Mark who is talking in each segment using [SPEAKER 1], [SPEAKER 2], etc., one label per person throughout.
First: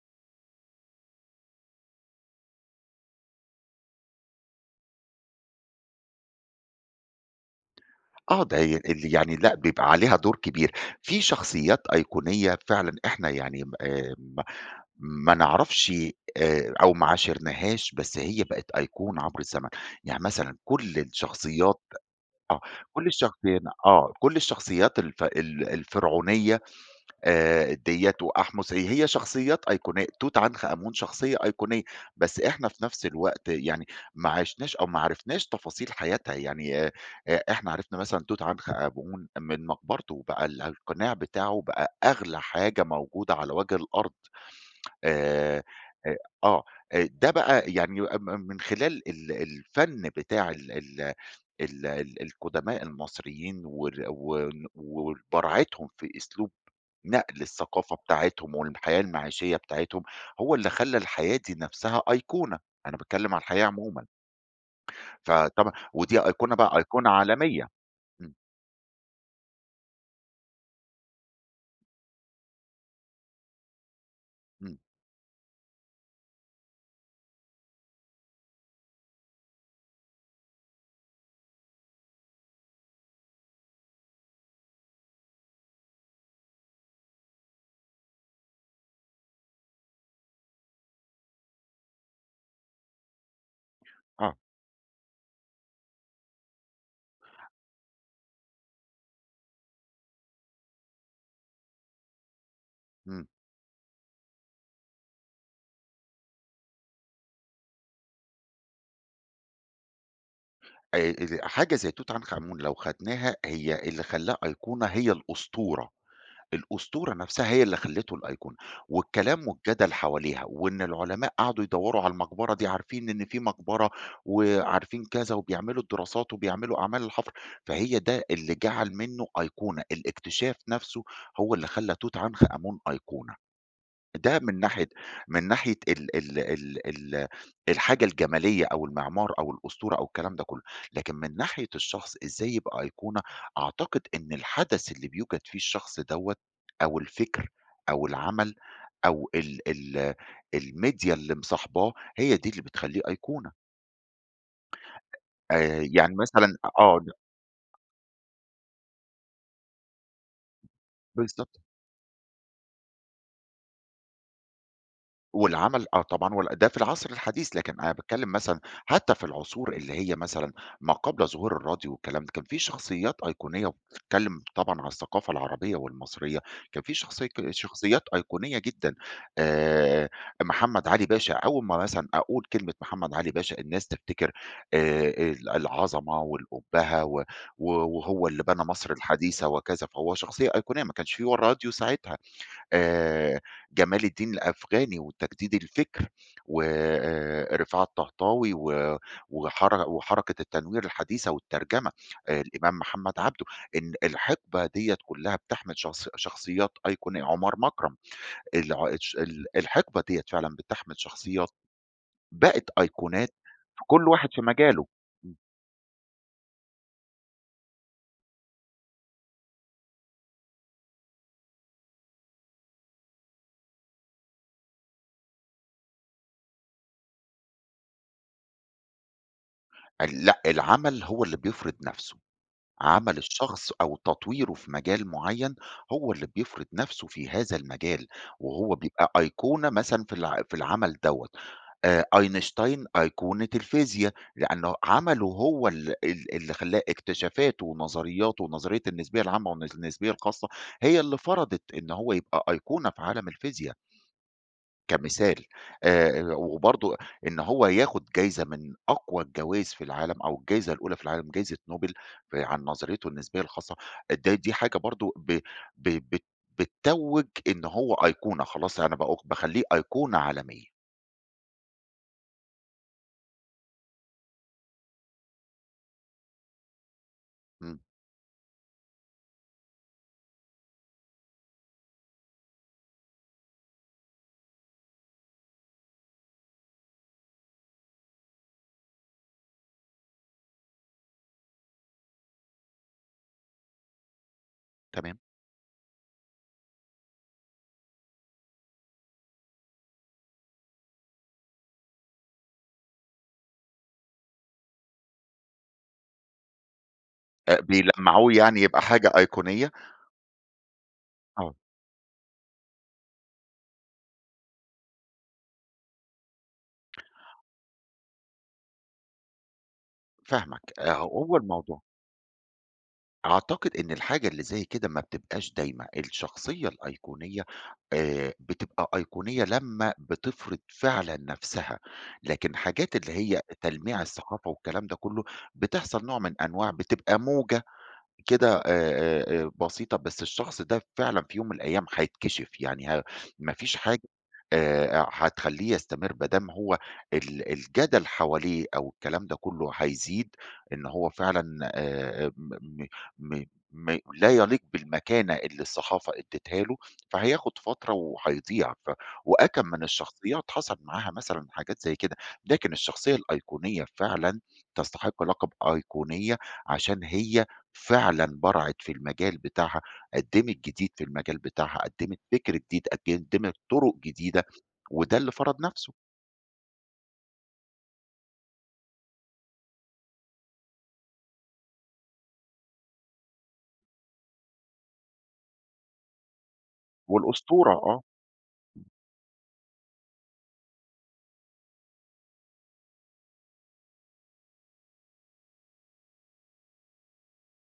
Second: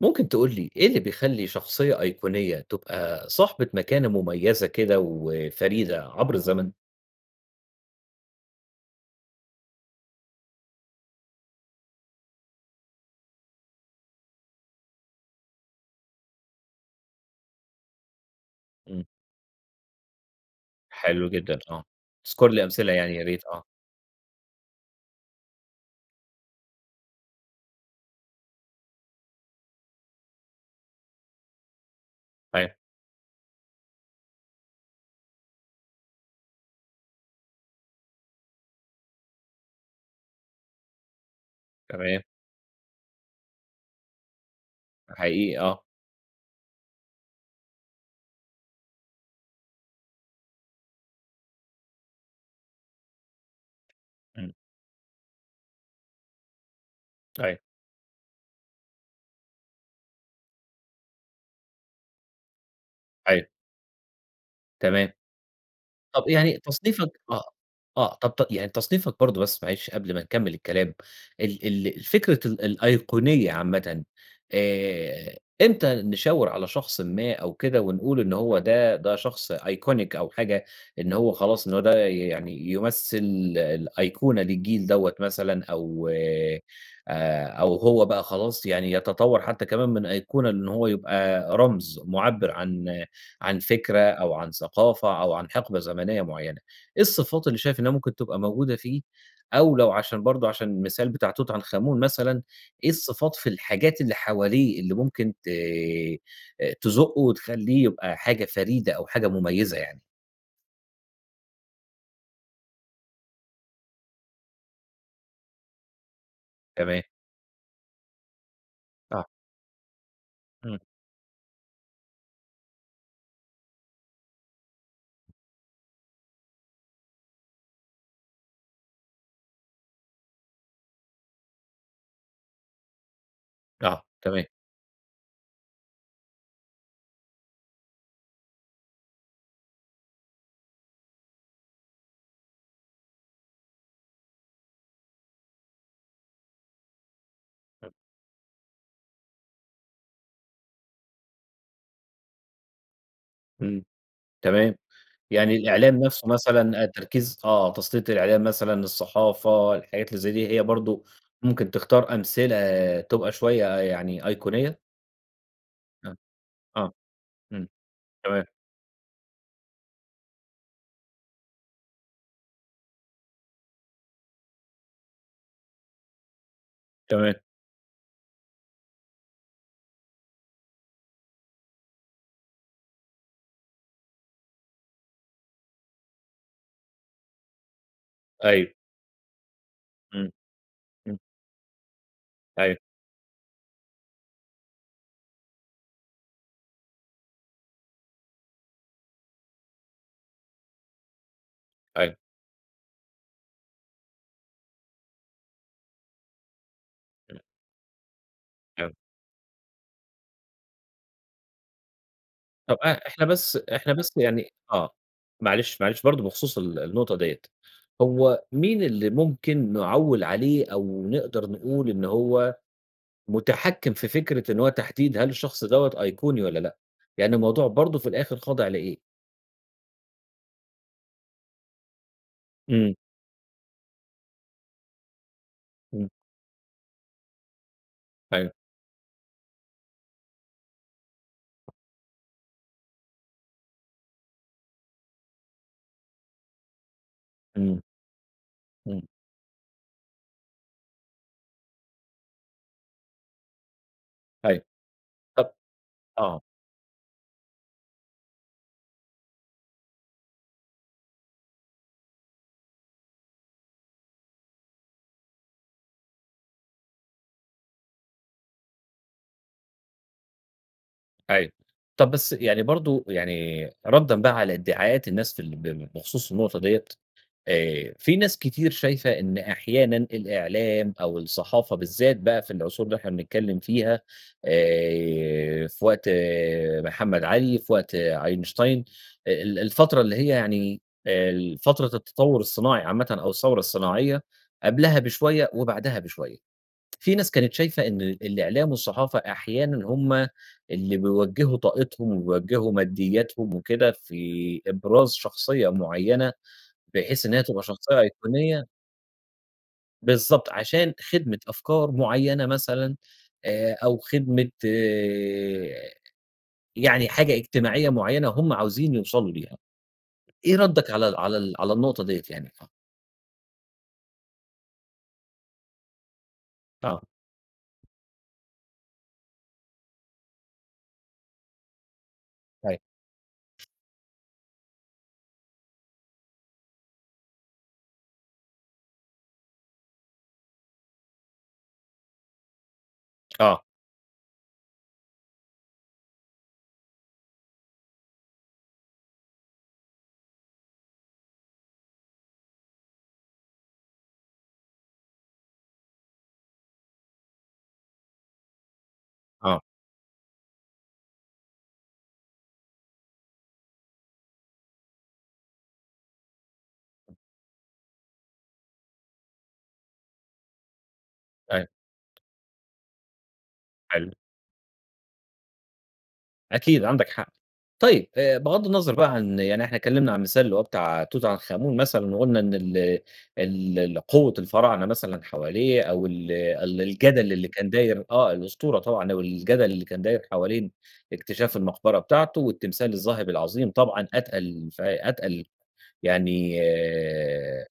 [SPEAKER 1] ممكن تقول لي ايه اللي بيخلي شخصية أيقونية تبقى صاحبة مكانة مميزة كده وفريدة عبر الزمن؟
[SPEAKER 2] آه ده ي اللي يعني لأ بيبقى عليها دور كبير في شخصيّات أيقونية فعلًا إحنا يعني آآ، ما ما نعرفش آآ، أو ما عاشرناهاش بس هي بقت
[SPEAKER 1] إمم.
[SPEAKER 2] أيقونة عبر الزمن، يعني مثلًا كل
[SPEAKER 1] حلو جدًا
[SPEAKER 2] الشخصيّات
[SPEAKER 1] آه، أذكر
[SPEAKER 2] آه،
[SPEAKER 1] لي أمثلة
[SPEAKER 2] كل
[SPEAKER 1] يعني يا ريت،
[SPEAKER 2] الشخصين
[SPEAKER 1] آه.
[SPEAKER 2] آه، كل الشخصيّات الف ال الفرعونية آآ دِيَّة وأحمس هي هي شخصيّات أيقونية توت عنخ آمون شخصيّة أيقونية، بس إحنا
[SPEAKER 1] [unintelligible]
[SPEAKER 2] في نفس الوقت يعني ماعِشناش أو ما عرفناش تفاصيل حياتها، يعني إ إحنا عرفنا مثلًا توت عنخ آمون من مقبرته بقى ال القناع بتاعه بقى
[SPEAKER 1] تمام.
[SPEAKER 2] أغلى حاجة موجودة على وجه الأرض.
[SPEAKER 1] حقيقي
[SPEAKER 2] آآ،
[SPEAKER 1] آه.
[SPEAKER 2] أ آه آآ ده بقى يعني م م من خلال ال الفن بتاع ال ال ال ال القدماء المصريين وال و
[SPEAKER 1] إمم.
[SPEAKER 2] وبراعتهم في أسلوب نقل
[SPEAKER 1] أيوه.
[SPEAKER 2] الثقافة بتاعتهم والحياة المعيشية بتاعتهم هو اللي خلى الحياة دي نفسها أيقونة، أنا باتكلّم علي
[SPEAKER 1] أيوه.
[SPEAKER 2] الحياة عمومًا.
[SPEAKER 1] تمام.
[SPEAKER 2] فطبعًا ودي
[SPEAKER 1] طب
[SPEAKER 2] أيقونة
[SPEAKER 1] يعني
[SPEAKER 2] بقى أيقونة
[SPEAKER 1] تصنيفك آه،
[SPEAKER 2] عالميّة،
[SPEAKER 1] آه،
[SPEAKER 2] امم.
[SPEAKER 1] طب ت يعني تصنيفك برضو بس معلش قبل ما نكمل الكلام ال ال الفكرة ال الأيقونية عامةً
[SPEAKER 2] امم.
[SPEAKER 1] آآ، امتى نشاور على شخصٍ ما أو كده ونقول إنّ هو ده ده شخص iconic أو حاجة إن هو خلاص إنّه هو ده يعني يمثل الأيقونة للجيل دَوَّة مثلًا أو آآ، أو هو بقى خلاص يعني يتطور حتّى كمان من أيقونة إن هو يبقى رمز معبر عن عن فكرة أو
[SPEAKER 2] آه.
[SPEAKER 1] عن ثقافة أو عن حقبة زمنيّة معيّنة. إيه الصفات اللي شايف إنّها ممكن تبقى موجودة فيه، أو لو عشان برضو عشان المثال بتاع توت عنخ أمون مثلًا، إيه
[SPEAKER 2] إمم.
[SPEAKER 1] الصفات في الحاجات اللي حواليه اللي ممكن ت تزُقه وتخليه يبقى حاجة فريدة أو حاجة مميّزة يعني؟
[SPEAKER 2] آآ، ال حاجة زي توت عنخ آمون لو خدناها هي اللي خلّاها أيقونة هي الأسطورة،
[SPEAKER 1] تمام.
[SPEAKER 2] الأسطورة نَفسها هي اللي خلّته الأيقونة،
[SPEAKER 1] آه.
[SPEAKER 2] والكلام والجدل حواليها،
[SPEAKER 1] إمم.
[SPEAKER 2] وإن العُلماء قعدوا يدوّروا على المقبرة دي عارفين إن في مقبرة، وعارفين كذا، وبيعملوا الدراسات وبيعملوا أعمال الحفر، فهي ده اللي جعل منّه أيقونة، الاكتشاف نَفسه هو اللي خلّى توت عنخ آمون أيقونة.
[SPEAKER 1] آه،
[SPEAKER 2] ده
[SPEAKER 1] تمام.
[SPEAKER 2] من ناحية من ناحية ال ال ال ال الحاجة الجمالية، أو المعمار، أو الأسطورة، أو الكلام ده كلّه، لكن من ناحية الشخص إزاي يبقى أيقونة، أعتقد إن الحدث اللي بيوجَد فيه الشخص دوَّة أو الفكر
[SPEAKER 1] امم.
[SPEAKER 2] أو العمل، أو ال ال الميديا اللي مصاحباه هي دي اللي بتخلّيه أيقونة.
[SPEAKER 1] إمم، تمام، يعني
[SPEAKER 2] آآ،
[SPEAKER 1] الإعلام
[SPEAKER 2] يعني
[SPEAKER 1] نَفسه
[SPEAKER 2] مثلًا أ
[SPEAKER 1] مثلًا، آآ
[SPEAKER 2] آه د
[SPEAKER 1] تركيز، آه تَسليط الإعلام مثلًا، الصحافة، الحاجات اللي زي دي هي برضه
[SPEAKER 2] بالضبط.
[SPEAKER 1] ممكن تختار أمثلة تبقى شوية يعني أيقونية؟
[SPEAKER 2] والعمل، آه
[SPEAKER 1] آه،
[SPEAKER 2] طبعًا، وال ده في
[SPEAKER 1] آه،
[SPEAKER 2] العصر الحديث،
[SPEAKER 1] إمم،
[SPEAKER 2] لكن أنا باتكلِّم
[SPEAKER 1] تمام.
[SPEAKER 2] مثلًا حتى في العصور اللي هي مثلًا ما قبل ظهور الراديو والكلام ده، كان في شخصيات أيقونية، وبتتكلِّم طبعًا عن الثقافة العربية، والمصرية كان في شخصية
[SPEAKER 1] تمام.
[SPEAKER 2] ك شخصيات أيقونية جدًا، آآ، محمد علي باشا، أول ما مثلًا أقول كلمة محمد علي باشا، الناس تفتكر آآ، ال العظمة والأُبَّهة، و و وهو اللي بنى
[SPEAKER 1] أيوه.
[SPEAKER 2] مصر الحديثة وكذا، فهو
[SPEAKER 1] إمم،
[SPEAKER 2] شخصية أيقونية ما كانش
[SPEAKER 1] إمم.
[SPEAKER 2] في و الراديو ساعتها،
[SPEAKER 1] أيوه.
[SPEAKER 2] آآ، جمال الدين الأفغاني، وتجديد الفكر و آآ، رفاعة الطهطاوي، و وحر وحركة التنوير الحديثة والترجمة،
[SPEAKER 1] أيوه.
[SPEAKER 2] الإمام محمد عبده، إن الحِقبة ديَّة كلّها بتَحمل شخص شخصيات أيقون
[SPEAKER 1] امم.
[SPEAKER 2] عُمَر مكرم، الع
[SPEAKER 1] أيوه.
[SPEAKER 2] الش ال الحِقبة ديَّة فعلًا بتَحمل شخصيات بقِت
[SPEAKER 1] طَب آآ، إحنا
[SPEAKER 2] أيقونات،
[SPEAKER 1] بس
[SPEAKER 2] في
[SPEAKER 1] إحنا
[SPEAKER 2] كُلّ
[SPEAKER 1] بس
[SPEAKER 2] واحد في
[SPEAKER 1] يعني
[SPEAKER 2] مجاله،
[SPEAKER 1] آه،
[SPEAKER 2] إمم.
[SPEAKER 1] معلش، معلش برضه بخصوص ال النقطة ديَّة، هو مين اللي ممكن نعوِّل عليه، أو نقدر نقول إن هو مُتحكِّم في فكرة إن هو تحديد هل الشخص دوَّة أيقوني والَّا لأ؟ يعني الموضوع برضه في الآخر خاضع لإيه؟
[SPEAKER 2] ال لأ العمل هو اللي بيفرض نفْسه،
[SPEAKER 1] إمم.
[SPEAKER 2] عمل الشخص أو تطويره في مجال معيّن،
[SPEAKER 1] إمم.
[SPEAKER 2] هو اللي بيفرض نفْسه في هذا المجال،
[SPEAKER 1] أيوه.
[SPEAKER 2] وهو بيبقى أيقونة مثلًا في الع في العمل دوّة، آآ آينشتاين أيقونة الفيزيا، لأنه عمله هو ال ال اللي خلّاه اكتشافاته
[SPEAKER 1] إمم.
[SPEAKER 2] ونظرياته ونظرية
[SPEAKER 1] إمم.
[SPEAKER 2] النسبية العامة والنس النسبية الخاصة، هي اللي فرضت إن هو يبقى أيقونة في عالم الفيزيا.
[SPEAKER 1] أيوه،
[SPEAKER 2] كمثال،
[SPEAKER 1] طب
[SPEAKER 2] آآ
[SPEAKER 1] آه.
[SPEAKER 2] وبرضو، إن هو ياخذ جايزة من أقوى الجوايز في العالم، أو الجايزة الأولى في العالم جايزة نوبل، في عن نظريته النسبية الخاصة ده دي حاجة برضه ب ب بت بتتوّج إن هو أيقونة، خلاص أنا بأو باخلّيه أيقونة عالمية.
[SPEAKER 1] أيوه، طب بس، يعني برضو يعني ردًا بقى على ادعاءات الناس في ال ب بخصوص النقطة ديّة،
[SPEAKER 2] إمم.
[SPEAKER 1] آآ في ناس كتير شايفة إن أحيانًا الإعلام أو الصحافة بالذات بقى في العصور اللي إحنا بنتكلّم فيها، آآ في وقت محمد علي، في وقت أينشتاين، ال الفترة اللي هي يعني ال فترة التطوّر الصناعي عامةً أو الثورة الصناعية، قبلها
[SPEAKER 2] تمام.
[SPEAKER 1] بشوية وبعدها بشوية، في ناس كانت شايفة إن ال الإعلام والصحافة أحيانًا هُم اللي بيوجّهوا طاقتهم ويوجّهوا مادياتهم وكده، في إبراز شخصية معيّنة، بحيث إن هي
[SPEAKER 2] آآ
[SPEAKER 1] تبقى شخصية
[SPEAKER 2] بيلمّعوه يعني،
[SPEAKER 1] أيقونية
[SPEAKER 2] يبقى حاجة أيقونية؟
[SPEAKER 1] بالضبط عشان خدمة
[SPEAKER 2] آه.
[SPEAKER 1] أفكار معيّنة مثلًا، آآ أو خدمة آآ، يعني حاجة اجتماعية معيّنة هُم عاوزين يوصلوا ليها، إيه
[SPEAKER 2] فاهمك
[SPEAKER 1] ردك
[SPEAKER 2] أ
[SPEAKER 1] على ال
[SPEAKER 2] هو
[SPEAKER 1] على ال على
[SPEAKER 2] الموضوع
[SPEAKER 1] النقطة ديّة يعني؟ اتف
[SPEAKER 2] أعتقد إن الحاجة اللي زَي كده ما بتبقاش دايمة. الشخصية
[SPEAKER 1] آه.
[SPEAKER 2] الأيقونية آآ، بتبقى أيقونية لما بتفرض فعلًا نفْسها، لكن حاجات اللي هي
[SPEAKER 1] [unintelligible]
[SPEAKER 2] تلميع الصحافة والكلام ده كله، بتحصل نوع من أنواع بتبقى موجة كده آآ، آآ، بسيطة بس الشخص ده فعلًا في يوم من الأيام هيتكشف يعني ما
[SPEAKER 1] آه.
[SPEAKER 2] فيش حاجة آآ، هتخليه يستمر ما دام هو ال الجدل حواليه أو الكلام ده كله هيزيد إن هو فعلًا آآ، م م م م لا يليق بالمكانة اللي الصحافة أدتها له، فهياخد فترة وهيضيع ف
[SPEAKER 1] آه.
[SPEAKER 2] وأكم من الشخصيات حصل معاها مثلًا حاجات زَي كده، لكن الشخصية الأيقونية فعلًا تستحق لقب أيقونية عشان هي فعلًا برعت في المجال بتاعها، قدّمت جديد في المجال
[SPEAKER 1] أيوه.
[SPEAKER 2] بتاعها، قدمت فكر جديد، قدمت طرق
[SPEAKER 1] حلو.
[SPEAKER 2] جديدة. وده اللي فرَض نفسْه.
[SPEAKER 1] أكيد عندك حق. طيب بغض النظر بقى عن يعني إحنا اتكلمنا عن مثال اللي هو بتاع توت عنخ آمون مثلًا وقلنا إن ال ال القوة الفراعنة مثلًا حواليه أو ال ال الجدل اللي كان
[SPEAKER 2] والأسطورة، آه.
[SPEAKER 1] داير آه، الأسطورة طبعًا أو الجدل اللي كان داير حوالين اكتشاف المقبرة بتاعته، والتمثال الذهبي العظيم طبعًا أتقل ف أتقل يعني آآ،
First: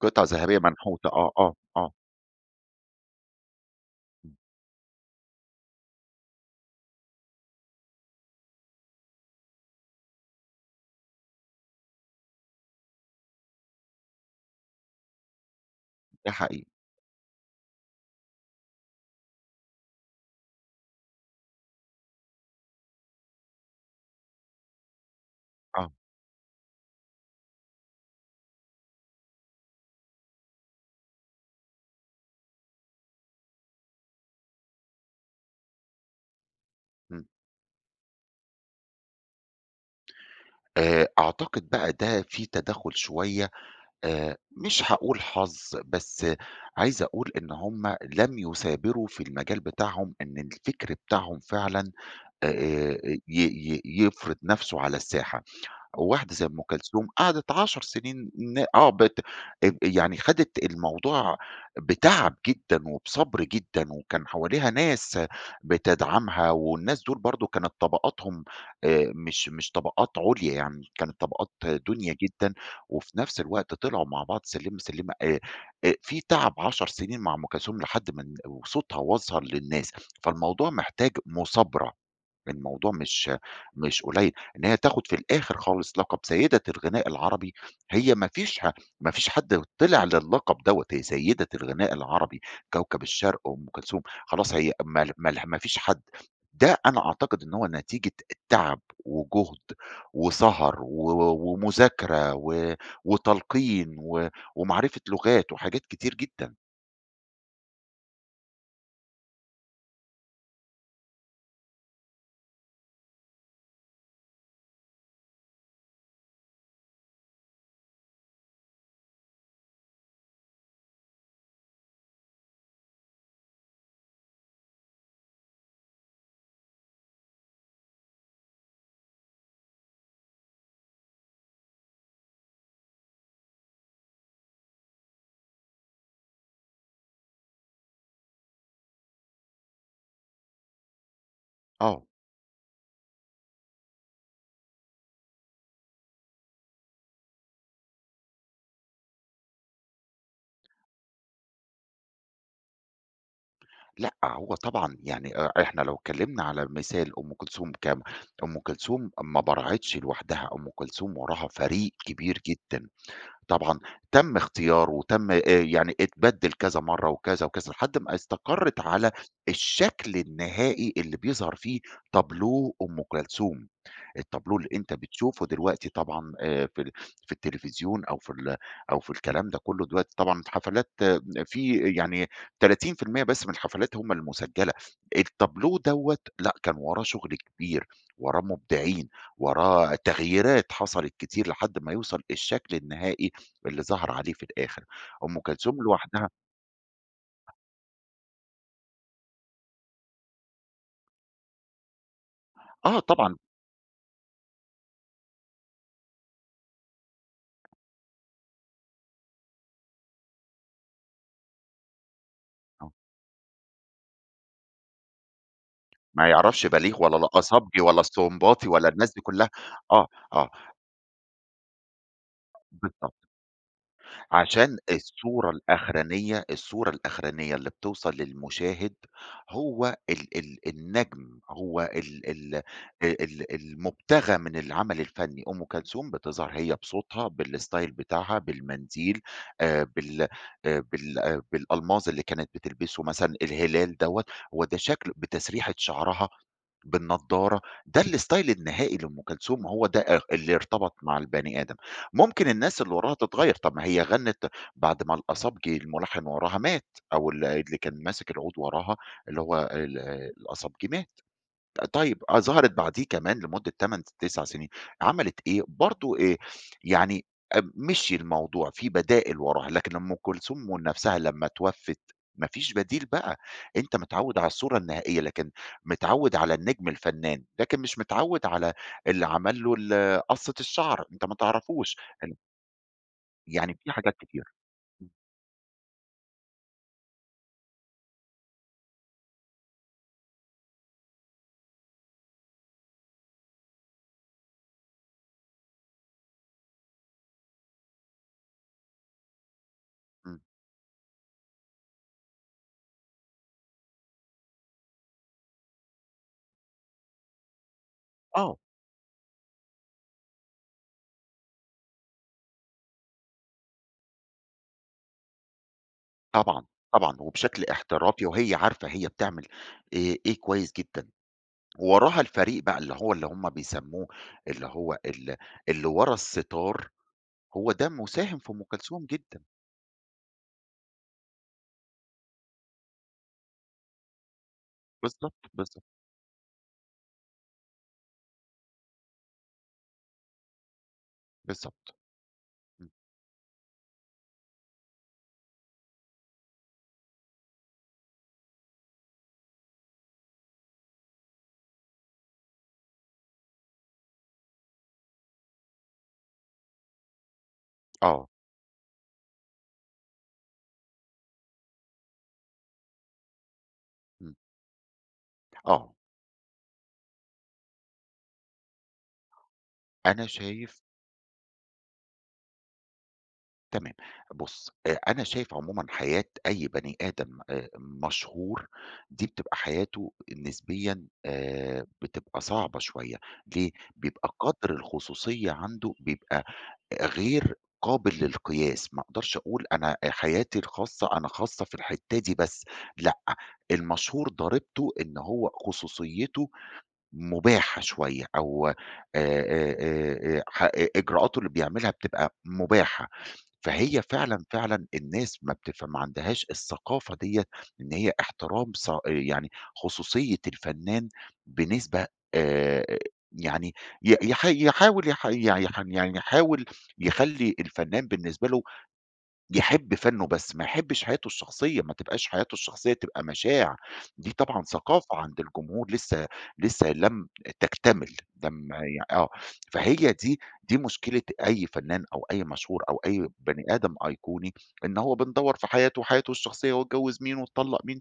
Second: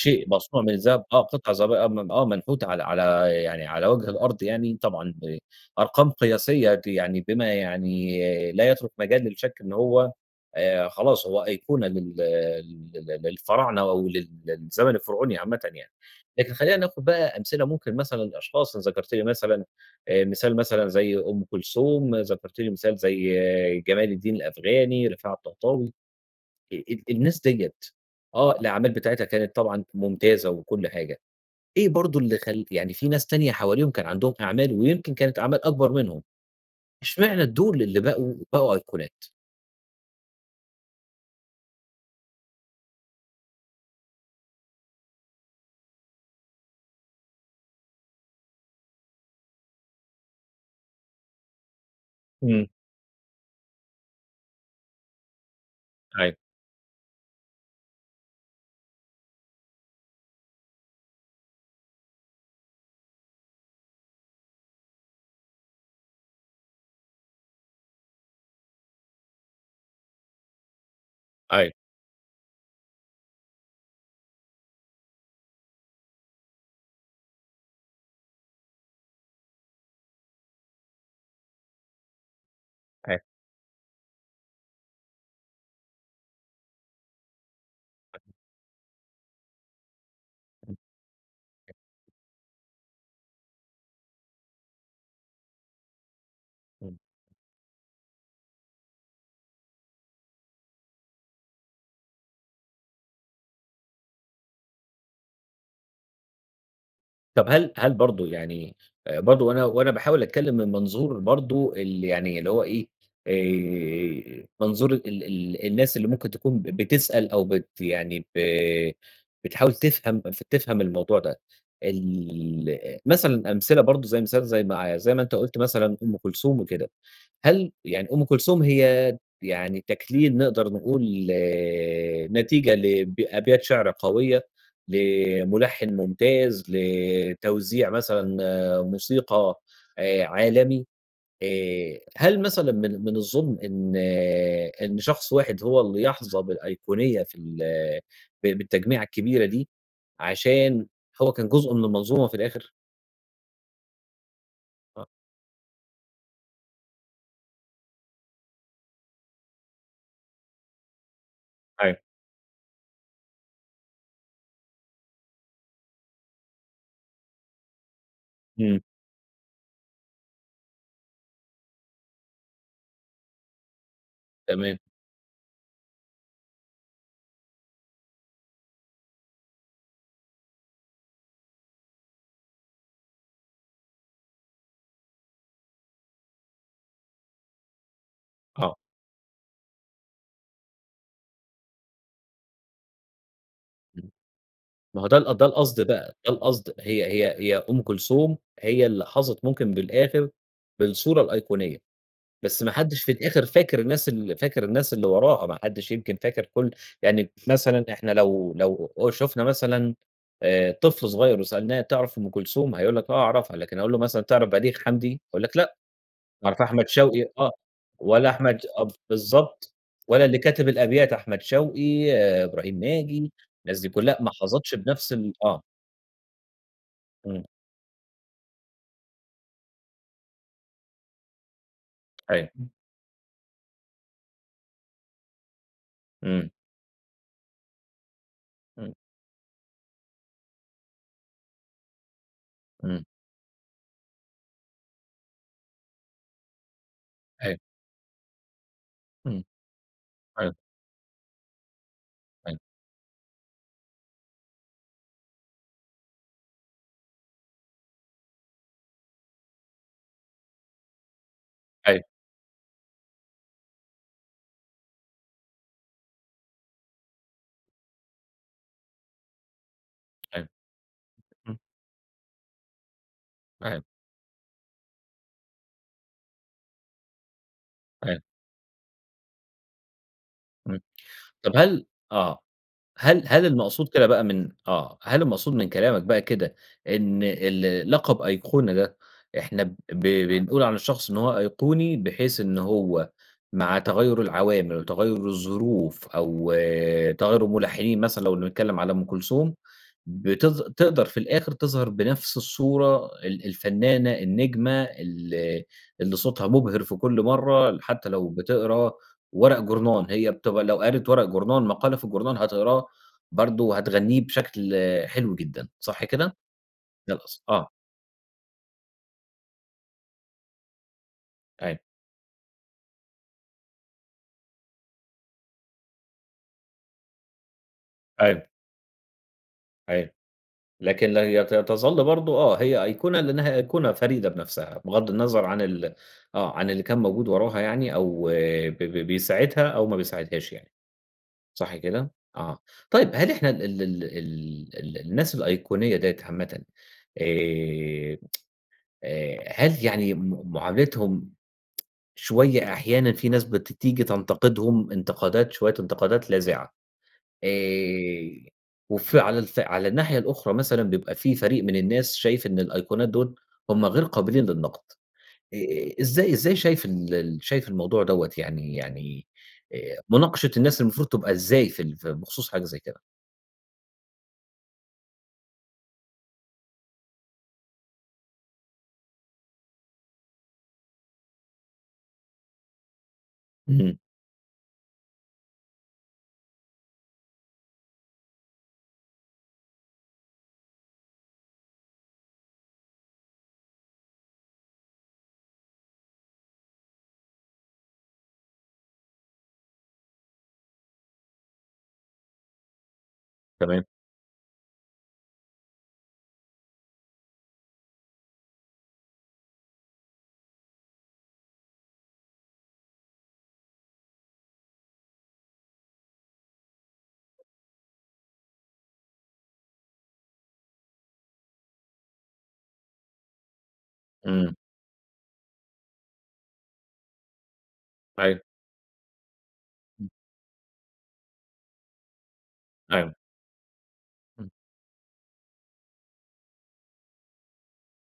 [SPEAKER 2] قطع ذهبية
[SPEAKER 1] مصنوع من الذهب
[SPEAKER 2] منحوتة،
[SPEAKER 1] آه،
[SPEAKER 2] آه،
[SPEAKER 1] قطع
[SPEAKER 2] آه،
[SPEAKER 1] زَي
[SPEAKER 2] آه.
[SPEAKER 1] [unintelligible] آه منحوت على على يعني على وجه الأرض يعني طبعًا آآ، أرقام قياسية دي يعني بما يعني لا يَترك مجال للشك إن هو آآ، خلاص هو أيقونة لل ل للفراعنة أو لل للزمن الفرعوني عامةً يعني.
[SPEAKER 2] ده
[SPEAKER 1] لكن
[SPEAKER 2] حقيقي.
[SPEAKER 1] خلينا ناخد بقى أمثلة ممكن مثلًا لأشخاص ذكرت لي مثلًا مثال مثلًا زَي أم كلثوم، ذكرت لي مثال زَي جمال الدين الأفغاني، رفاعة
[SPEAKER 2] آه.
[SPEAKER 1] الطهطاوي ال ال الناس ديّة آه، الأعمال بتاعتها كانت طبعًا ممتازة وكل حاجة، إيه برضو اللي خل يعني في ناس تانية حواليهم كان عندهم أعمال ويمكن كانت أعمال أكبر منهم
[SPEAKER 2] إمم.
[SPEAKER 1] إشمعنى دول اللي بقوا بقوا أيقونات؟
[SPEAKER 2] آآ، أعتقد بقى ده في تدَخّل شوية آآ، مش هاقول حظ بس عايز أقول إن هم لم يثابروا في المجال بتاعهم، إن الفكر بتاعهم فعلًا
[SPEAKER 1] إمم.
[SPEAKER 2] آآ، ي ي يفرِض نَفْسه على الساحة، وواحدة
[SPEAKER 1] أيوه.
[SPEAKER 2] زي أم كلثوم قعدِت 10 سنين ن آه بت آآ، يعني خدِت الموضوع بِتَعَب جدًا، وبِصَبر جدًا، وكان حواليها ناس بتدعمها والناس دول برضه كانت طبقاتهم آآ، مش مش طبقات عُليَا يعني كانت طبقات
[SPEAKER 1] أيوه.
[SPEAKER 2] دُنيَا جدًا، وفي نَفْس الوقت طلْعوا مع بعض سِلّمَة، سِلّمَة آآ آآ، في تَعْب 10 سنين مع أم كلثوم لحد مالن وصوتها وَصَل للناس، فالموضوع محتاج مثابرة، الموضوع
[SPEAKER 1] أيوه.
[SPEAKER 2] مش مش قليل، إن هي تاخد في الآخر خالص لقب سيدة الغناء العربي، هي ما
[SPEAKER 1] [unintelligible]
[SPEAKER 2] فيش ها ما فيش حَدّ طلع للقب دوَّة، هي سيدة الغناء العربي كوكب الشرق أم كلثوم خلاص، هي ما مال ما فيش حَدّ، ده
[SPEAKER 1] امم.
[SPEAKER 2] أنا أعتقد إن هو نتيجة التَعَب وجُهد وسهر، و ومذاكرة و وتلْقين، و ومعرفة لغات وحاجات كتير جدًا.
[SPEAKER 1] طب هل هل برضو يعني آآ، برضو وأنا وأنا باحاول أتكلّم من منظور برضو ال يعني اللي هو إيه آآ، منظور ال ال الناس اللي ممكن تكون ب بتسأل أو بت يعني ب بتحاول تفهم تفهم الموضوع ده، ال مثلًا أمثلة برضو زي مثال ما زي مع زي ما أنت قلت مثلًا أم كلثوم وكده. هل يعني أم كلثوم هي يعني تكليل نقدر نقول نتيجة ل أبيات شعر قويّة، لملحن ممتاز، لتوزيع مثلًا موسيقى آآ، عالمي آآ،
[SPEAKER 2] آه.
[SPEAKER 1] هل مثلًا من من الظلم إن إن شخص واحد هو اللي يحظى بالأيقونية في ال ب بالتجميعة الكبيرة دي عشان هو كان جزء من المنظومة في الآخر؟
[SPEAKER 2] لأ هو طبعًا
[SPEAKER 1] آه.
[SPEAKER 2] يعني أ إحنا لو اتكلمنا على مثال أم كلثوم ك أم كلثوم ما برعتش لوحدها، أم كلثوم وراها فريق
[SPEAKER 1] أيوه.
[SPEAKER 2] كبير جدًا. طبعًا تم اختياره وتم يعني اتبدل كذا مرّة وكذا وكذا، لحد ما استقرت
[SPEAKER 1] امم.
[SPEAKER 2] على الشكل النهائي اللي بيظهر فيه تابلو أم كلثوم. التابلو اللي
[SPEAKER 1] تمام.
[SPEAKER 2] أنت بتشوفه دلوقتي طبعًا آآ، في ال في التليفزيون أو في ال أو في الكلام ده كلّه دلوقتي طبعًا الحفلات في يعني 30% بس من الحفلات همّ المسجلة. التابلو دَوَّة لا كان وراه شغل كبير، وراه
[SPEAKER 1] آه.
[SPEAKER 2] مبدعين، وراه تغييرات حصلت كتير لحد ما يوصل الشكل النهائي اللي
[SPEAKER 1] إمم.
[SPEAKER 2] ظهر عليه في الآخر.
[SPEAKER 1] ما هو ده
[SPEAKER 2] أم
[SPEAKER 1] ده
[SPEAKER 2] كلثوم
[SPEAKER 1] القصد بقى،
[SPEAKER 2] لوحدها
[SPEAKER 1] ده القصد، هي هي هي أم كلثوم هي اللي حظت ممكن بالآخر بالصورة الأيقونية. بس ما
[SPEAKER 2] آه
[SPEAKER 1] حدش في
[SPEAKER 2] طبعًا.
[SPEAKER 1] الآخر فاكر الناس ال فاكر الناس اللي وراها، ما حدش يمكن فاكر كل يعني مثلًا إحنا لو لو شفنا مثلًا آآ، طفل صغيّر وسألناه تعرف أم كلثوم؟
[SPEAKER 2] آه.
[SPEAKER 1] هيقول لك آه أعرفها، لكن أقول له مثلًا تعرف بليغ حمدي؟ هيقول لك لأ.
[SPEAKER 2] ما
[SPEAKER 1] تعرف
[SPEAKER 2] يعرفش
[SPEAKER 1] أحمد
[SPEAKER 2] بليغ ولا
[SPEAKER 1] شوقي؟ آه
[SPEAKER 2] القصبجي ولا
[SPEAKER 1] ولا أحمد
[SPEAKER 2] السنباطي
[SPEAKER 1] أ
[SPEAKER 2] ولا الناس دي كلّها،
[SPEAKER 1] بالضبط
[SPEAKER 2] آه،
[SPEAKER 1] ولا اللي
[SPEAKER 2] آه.
[SPEAKER 1] كاتب الأبيات أحمد شوقي، إبراهيم
[SPEAKER 2] بالضبط.
[SPEAKER 1] ناجي، الناس دي كلها ما حظتش
[SPEAKER 2] عشان
[SPEAKER 1] بنفس ال
[SPEAKER 2] الصورة
[SPEAKER 1] آه
[SPEAKER 2] الأخرانية الصورة
[SPEAKER 1] امم.
[SPEAKER 2] الأخرانية اللي بتوصل للمشاهد هو ال ال النجم هو ال
[SPEAKER 1] أيوه.
[SPEAKER 2] ال ال المبتغى من العمل الفني. أم كلثوم
[SPEAKER 1] امم.
[SPEAKER 2] بتظهر هي بصوتها بالستايل بتاعها
[SPEAKER 1] امم.
[SPEAKER 2] بالمنديل آآ بال آآ بال بالألماظ اللي كانت بتلبسه
[SPEAKER 1] امم.
[SPEAKER 2] مثلًا. الهلال دَوَّة وده شكل بتسريحة شعرها،
[SPEAKER 1] أيوه.
[SPEAKER 2] بالنضارة. ده الإستايل النهائي لأم
[SPEAKER 1] امم.
[SPEAKER 2] كلثوم. هو ده ال
[SPEAKER 1] ايوه.
[SPEAKER 2] اللي ارتبط مع البني آدم. ممكن
[SPEAKER 1] أيوه.
[SPEAKER 2] الناس اللي وراها تتغيّر، طب ما هي غنت بعد ما القصبجي الملحن وراها مات أو اللي اللي كان ماسك العود وراها اللي هو ال القصبجي مات. ط
[SPEAKER 1] أيوه.
[SPEAKER 2] طيّب آه ظهرت بعديه كمان لمدة 8، 9 سنين عملت إيه؟ برضو آآ يعني اب مشي الموضوع في بدائل وراها، لكن لمّا أم
[SPEAKER 1] أيوه.
[SPEAKER 2] كلثوم من نفسها لمّا
[SPEAKER 1] اهم.
[SPEAKER 2] اتوفت ما فيش بديل بقى،
[SPEAKER 1] أيوه.
[SPEAKER 2] أنت متعوّد على الصورة النهائية، لكن متعوّد على النجم الفنّان، لكن مش
[SPEAKER 1] أيوه.
[SPEAKER 2] متعوّد على اللي عمل له ال قصّة
[SPEAKER 1] امم.
[SPEAKER 2] الشعر أنت ما
[SPEAKER 1] طب هل
[SPEAKER 2] تعرفهوش.
[SPEAKER 1] آه، هل هل
[SPEAKER 2] يعني
[SPEAKER 1] المقصود
[SPEAKER 2] في
[SPEAKER 1] كده
[SPEAKER 2] حاجات
[SPEAKER 1] بقى من
[SPEAKER 2] كتير.
[SPEAKER 1] آه، هل المقصود من كلامك بقى كده إن ال لقب أيقونة ده إحنا ب بنقول عن الشخص إن هو أيقوني، بحيث إن هو مع تغيّر العوامل وتغيّر الظروف أو تغيّر الملحنين مثلًا لو بنتكلّم على أم كلثوم
[SPEAKER 2] امم.
[SPEAKER 1] بتظ تقدر في الآخر تظهر بنفس الصورة ال الفنّانة النجمة ال اللي صوتها مبهر في كل مرّة حتّى لو
[SPEAKER 2] آه.
[SPEAKER 1] بتقرأ ورق جورنان، هي بت لو قرأت ورق جورنان، مقالة في الجورنان هتقرأه برضو هتغنيه بشكل حلو جدًا صح كده؟
[SPEAKER 2] طبعًا،
[SPEAKER 1] دة
[SPEAKER 2] طبعًا،
[SPEAKER 1] القصد،
[SPEAKER 2] وبشكل
[SPEAKER 1] آه.
[SPEAKER 2] احترافي وهي عارفة هي بتعمل إي إيه كويّس جدًا.
[SPEAKER 1] أيوه.
[SPEAKER 2] ووراها الفريق بقى اللي هو اللي همّ بيسموه اللي هو ال اللي ورا الستار هو ده مساهم
[SPEAKER 1] أيوه.
[SPEAKER 2] في أم كلثوم جدًا.
[SPEAKER 1] أيوه، لكن لا ي تظل برضه آه، هي أيقونة لأنها أيقونة فريدة بنفسها بغض
[SPEAKER 2] بالضبط،
[SPEAKER 1] النظر عن
[SPEAKER 2] بالضبط.
[SPEAKER 1] ال آه، عن اللي كان موجود وراها يعني أو ب ب بيساعدها أو ما بيساعدهاش يعني صح
[SPEAKER 2] بالضبط،
[SPEAKER 1] كده؟ آه
[SPEAKER 2] امم.
[SPEAKER 1] طيب هل إحنا ال ال ال ال ال الناس الأيقونية ديّة عامةً آآ، آآ هل يعني م معاملتهم شوية أحيانًا في ناس بتيجي تنتقدهم انتقادات شوية انتقادات لاذعة
[SPEAKER 2] آه.
[SPEAKER 1] آآ، وف على الف على الناحية الأخرى مثلًا بيبقى في فريق من الناس شايف إن الأيقونات دول هم غير
[SPEAKER 2] امم.
[SPEAKER 1] قابلين للنقد.
[SPEAKER 2] آه.
[SPEAKER 1] إ إزاي إزاي شايف إن ال شايف الموضوع دوّة يعني يعني آآ
[SPEAKER 2] أنا
[SPEAKER 1] مناقشة
[SPEAKER 2] شايف
[SPEAKER 1] الناس المفروض تبقى إزاي في ال في بخصوص حاجة زي كده؟
[SPEAKER 2] تمام بُص، أ أنا شايف عمومًا حياة أي بني آدم آآ مشهور دي بتبقى حياته نسبيًا آآ، بتبقى صعبة شوية ليه؟
[SPEAKER 1] اهم.
[SPEAKER 2] بيبقى قدر الخصوصية عنده بيبقى غير قابل للقياس. ما أقدرش أقول أنا آآ حياتي الخاصة أنا خاصة في الحتة دي بس لأ المشهور ضريبته إن هو خصوصيته مباحة شوية أو آآ آآ آآ آآ ح إ إ إجراءاته اللي بيعملها بتبقى مباحة
[SPEAKER 1] تمام.
[SPEAKER 2] فهي فعلًا فعلًا الناس ما بتفهم ما عندهاش الثقافة ديّة إن هي احترام صا آآ يعني خصوصية الفنان بنسبة آآ، يعني ي يح يحاول يح ي يعني يحاول يخلي الفنان بالنسبة له يحب فنُّه بس ما يحبش حياته الشخصية، ما تبقاش حياته الشخصية تبقى مشاع. دي
[SPEAKER 1] إمم.
[SPEAKER 2] طبعًا ثقافة عند الجمهور لسه لسه لم تكتمل،
[SPEAKER 1] أيوه.
[SPEAKER 2] لما ي آه، فهي
[SPEAKER 1] إمم.
[SPEAKER 2] دي دي مشكلة أي فنان أو أي مشهور أو
[SPEAKER 1] أيوه.
[SPEAKER 2] أي بني آدم
[SPEAKER 1] اهم.
[SPEAKER 2] أيقوني إن هو بندوَّر في حياته، وحياته الشخصية، واتجوز مين وطلق مين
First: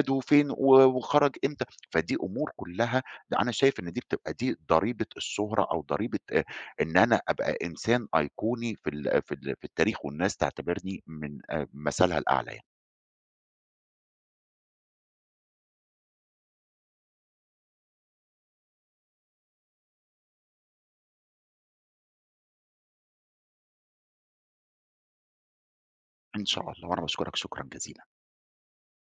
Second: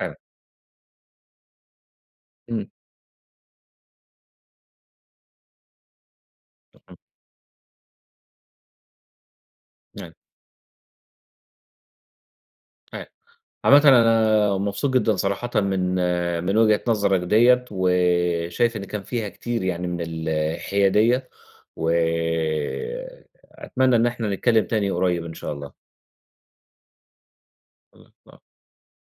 [SPEAKER 1] أيوه.
[SPEAKER 2] فين و وخرج إمتى، فدي أمور
[SPEAKER 1] إمم.
[SPEAKER 2] كلها لأ أنا شايف إن دي بتبقى دي ضريبة الشهرة أو ضريبة آآ إن
[SPEAKER 1] [unintelligible]
[SPEAKER 2] أنا أبقى إنسان أيقوني في ال في ال في التاريخ
[SPEAKER 1] [unintelligible]
[SPEAKER 2] والناس تعتبرني من آآ مثلها الأعلى يع
[SPEAKER 1] [unintelligible] عامةً أنا مبسوط جدًا صراحةً من من وجهة نظرك ديّة، وشايف إن كان فيها كتير يعني من الحيادية، وأتمنى إن إحنا نتكلم تاني قريب إن شاء الله.
[SPEAKER 2] إن شاء الله، وأنا باشكرك شكرًا جزيلًا.
[SPEAKER 1] [unintelligible]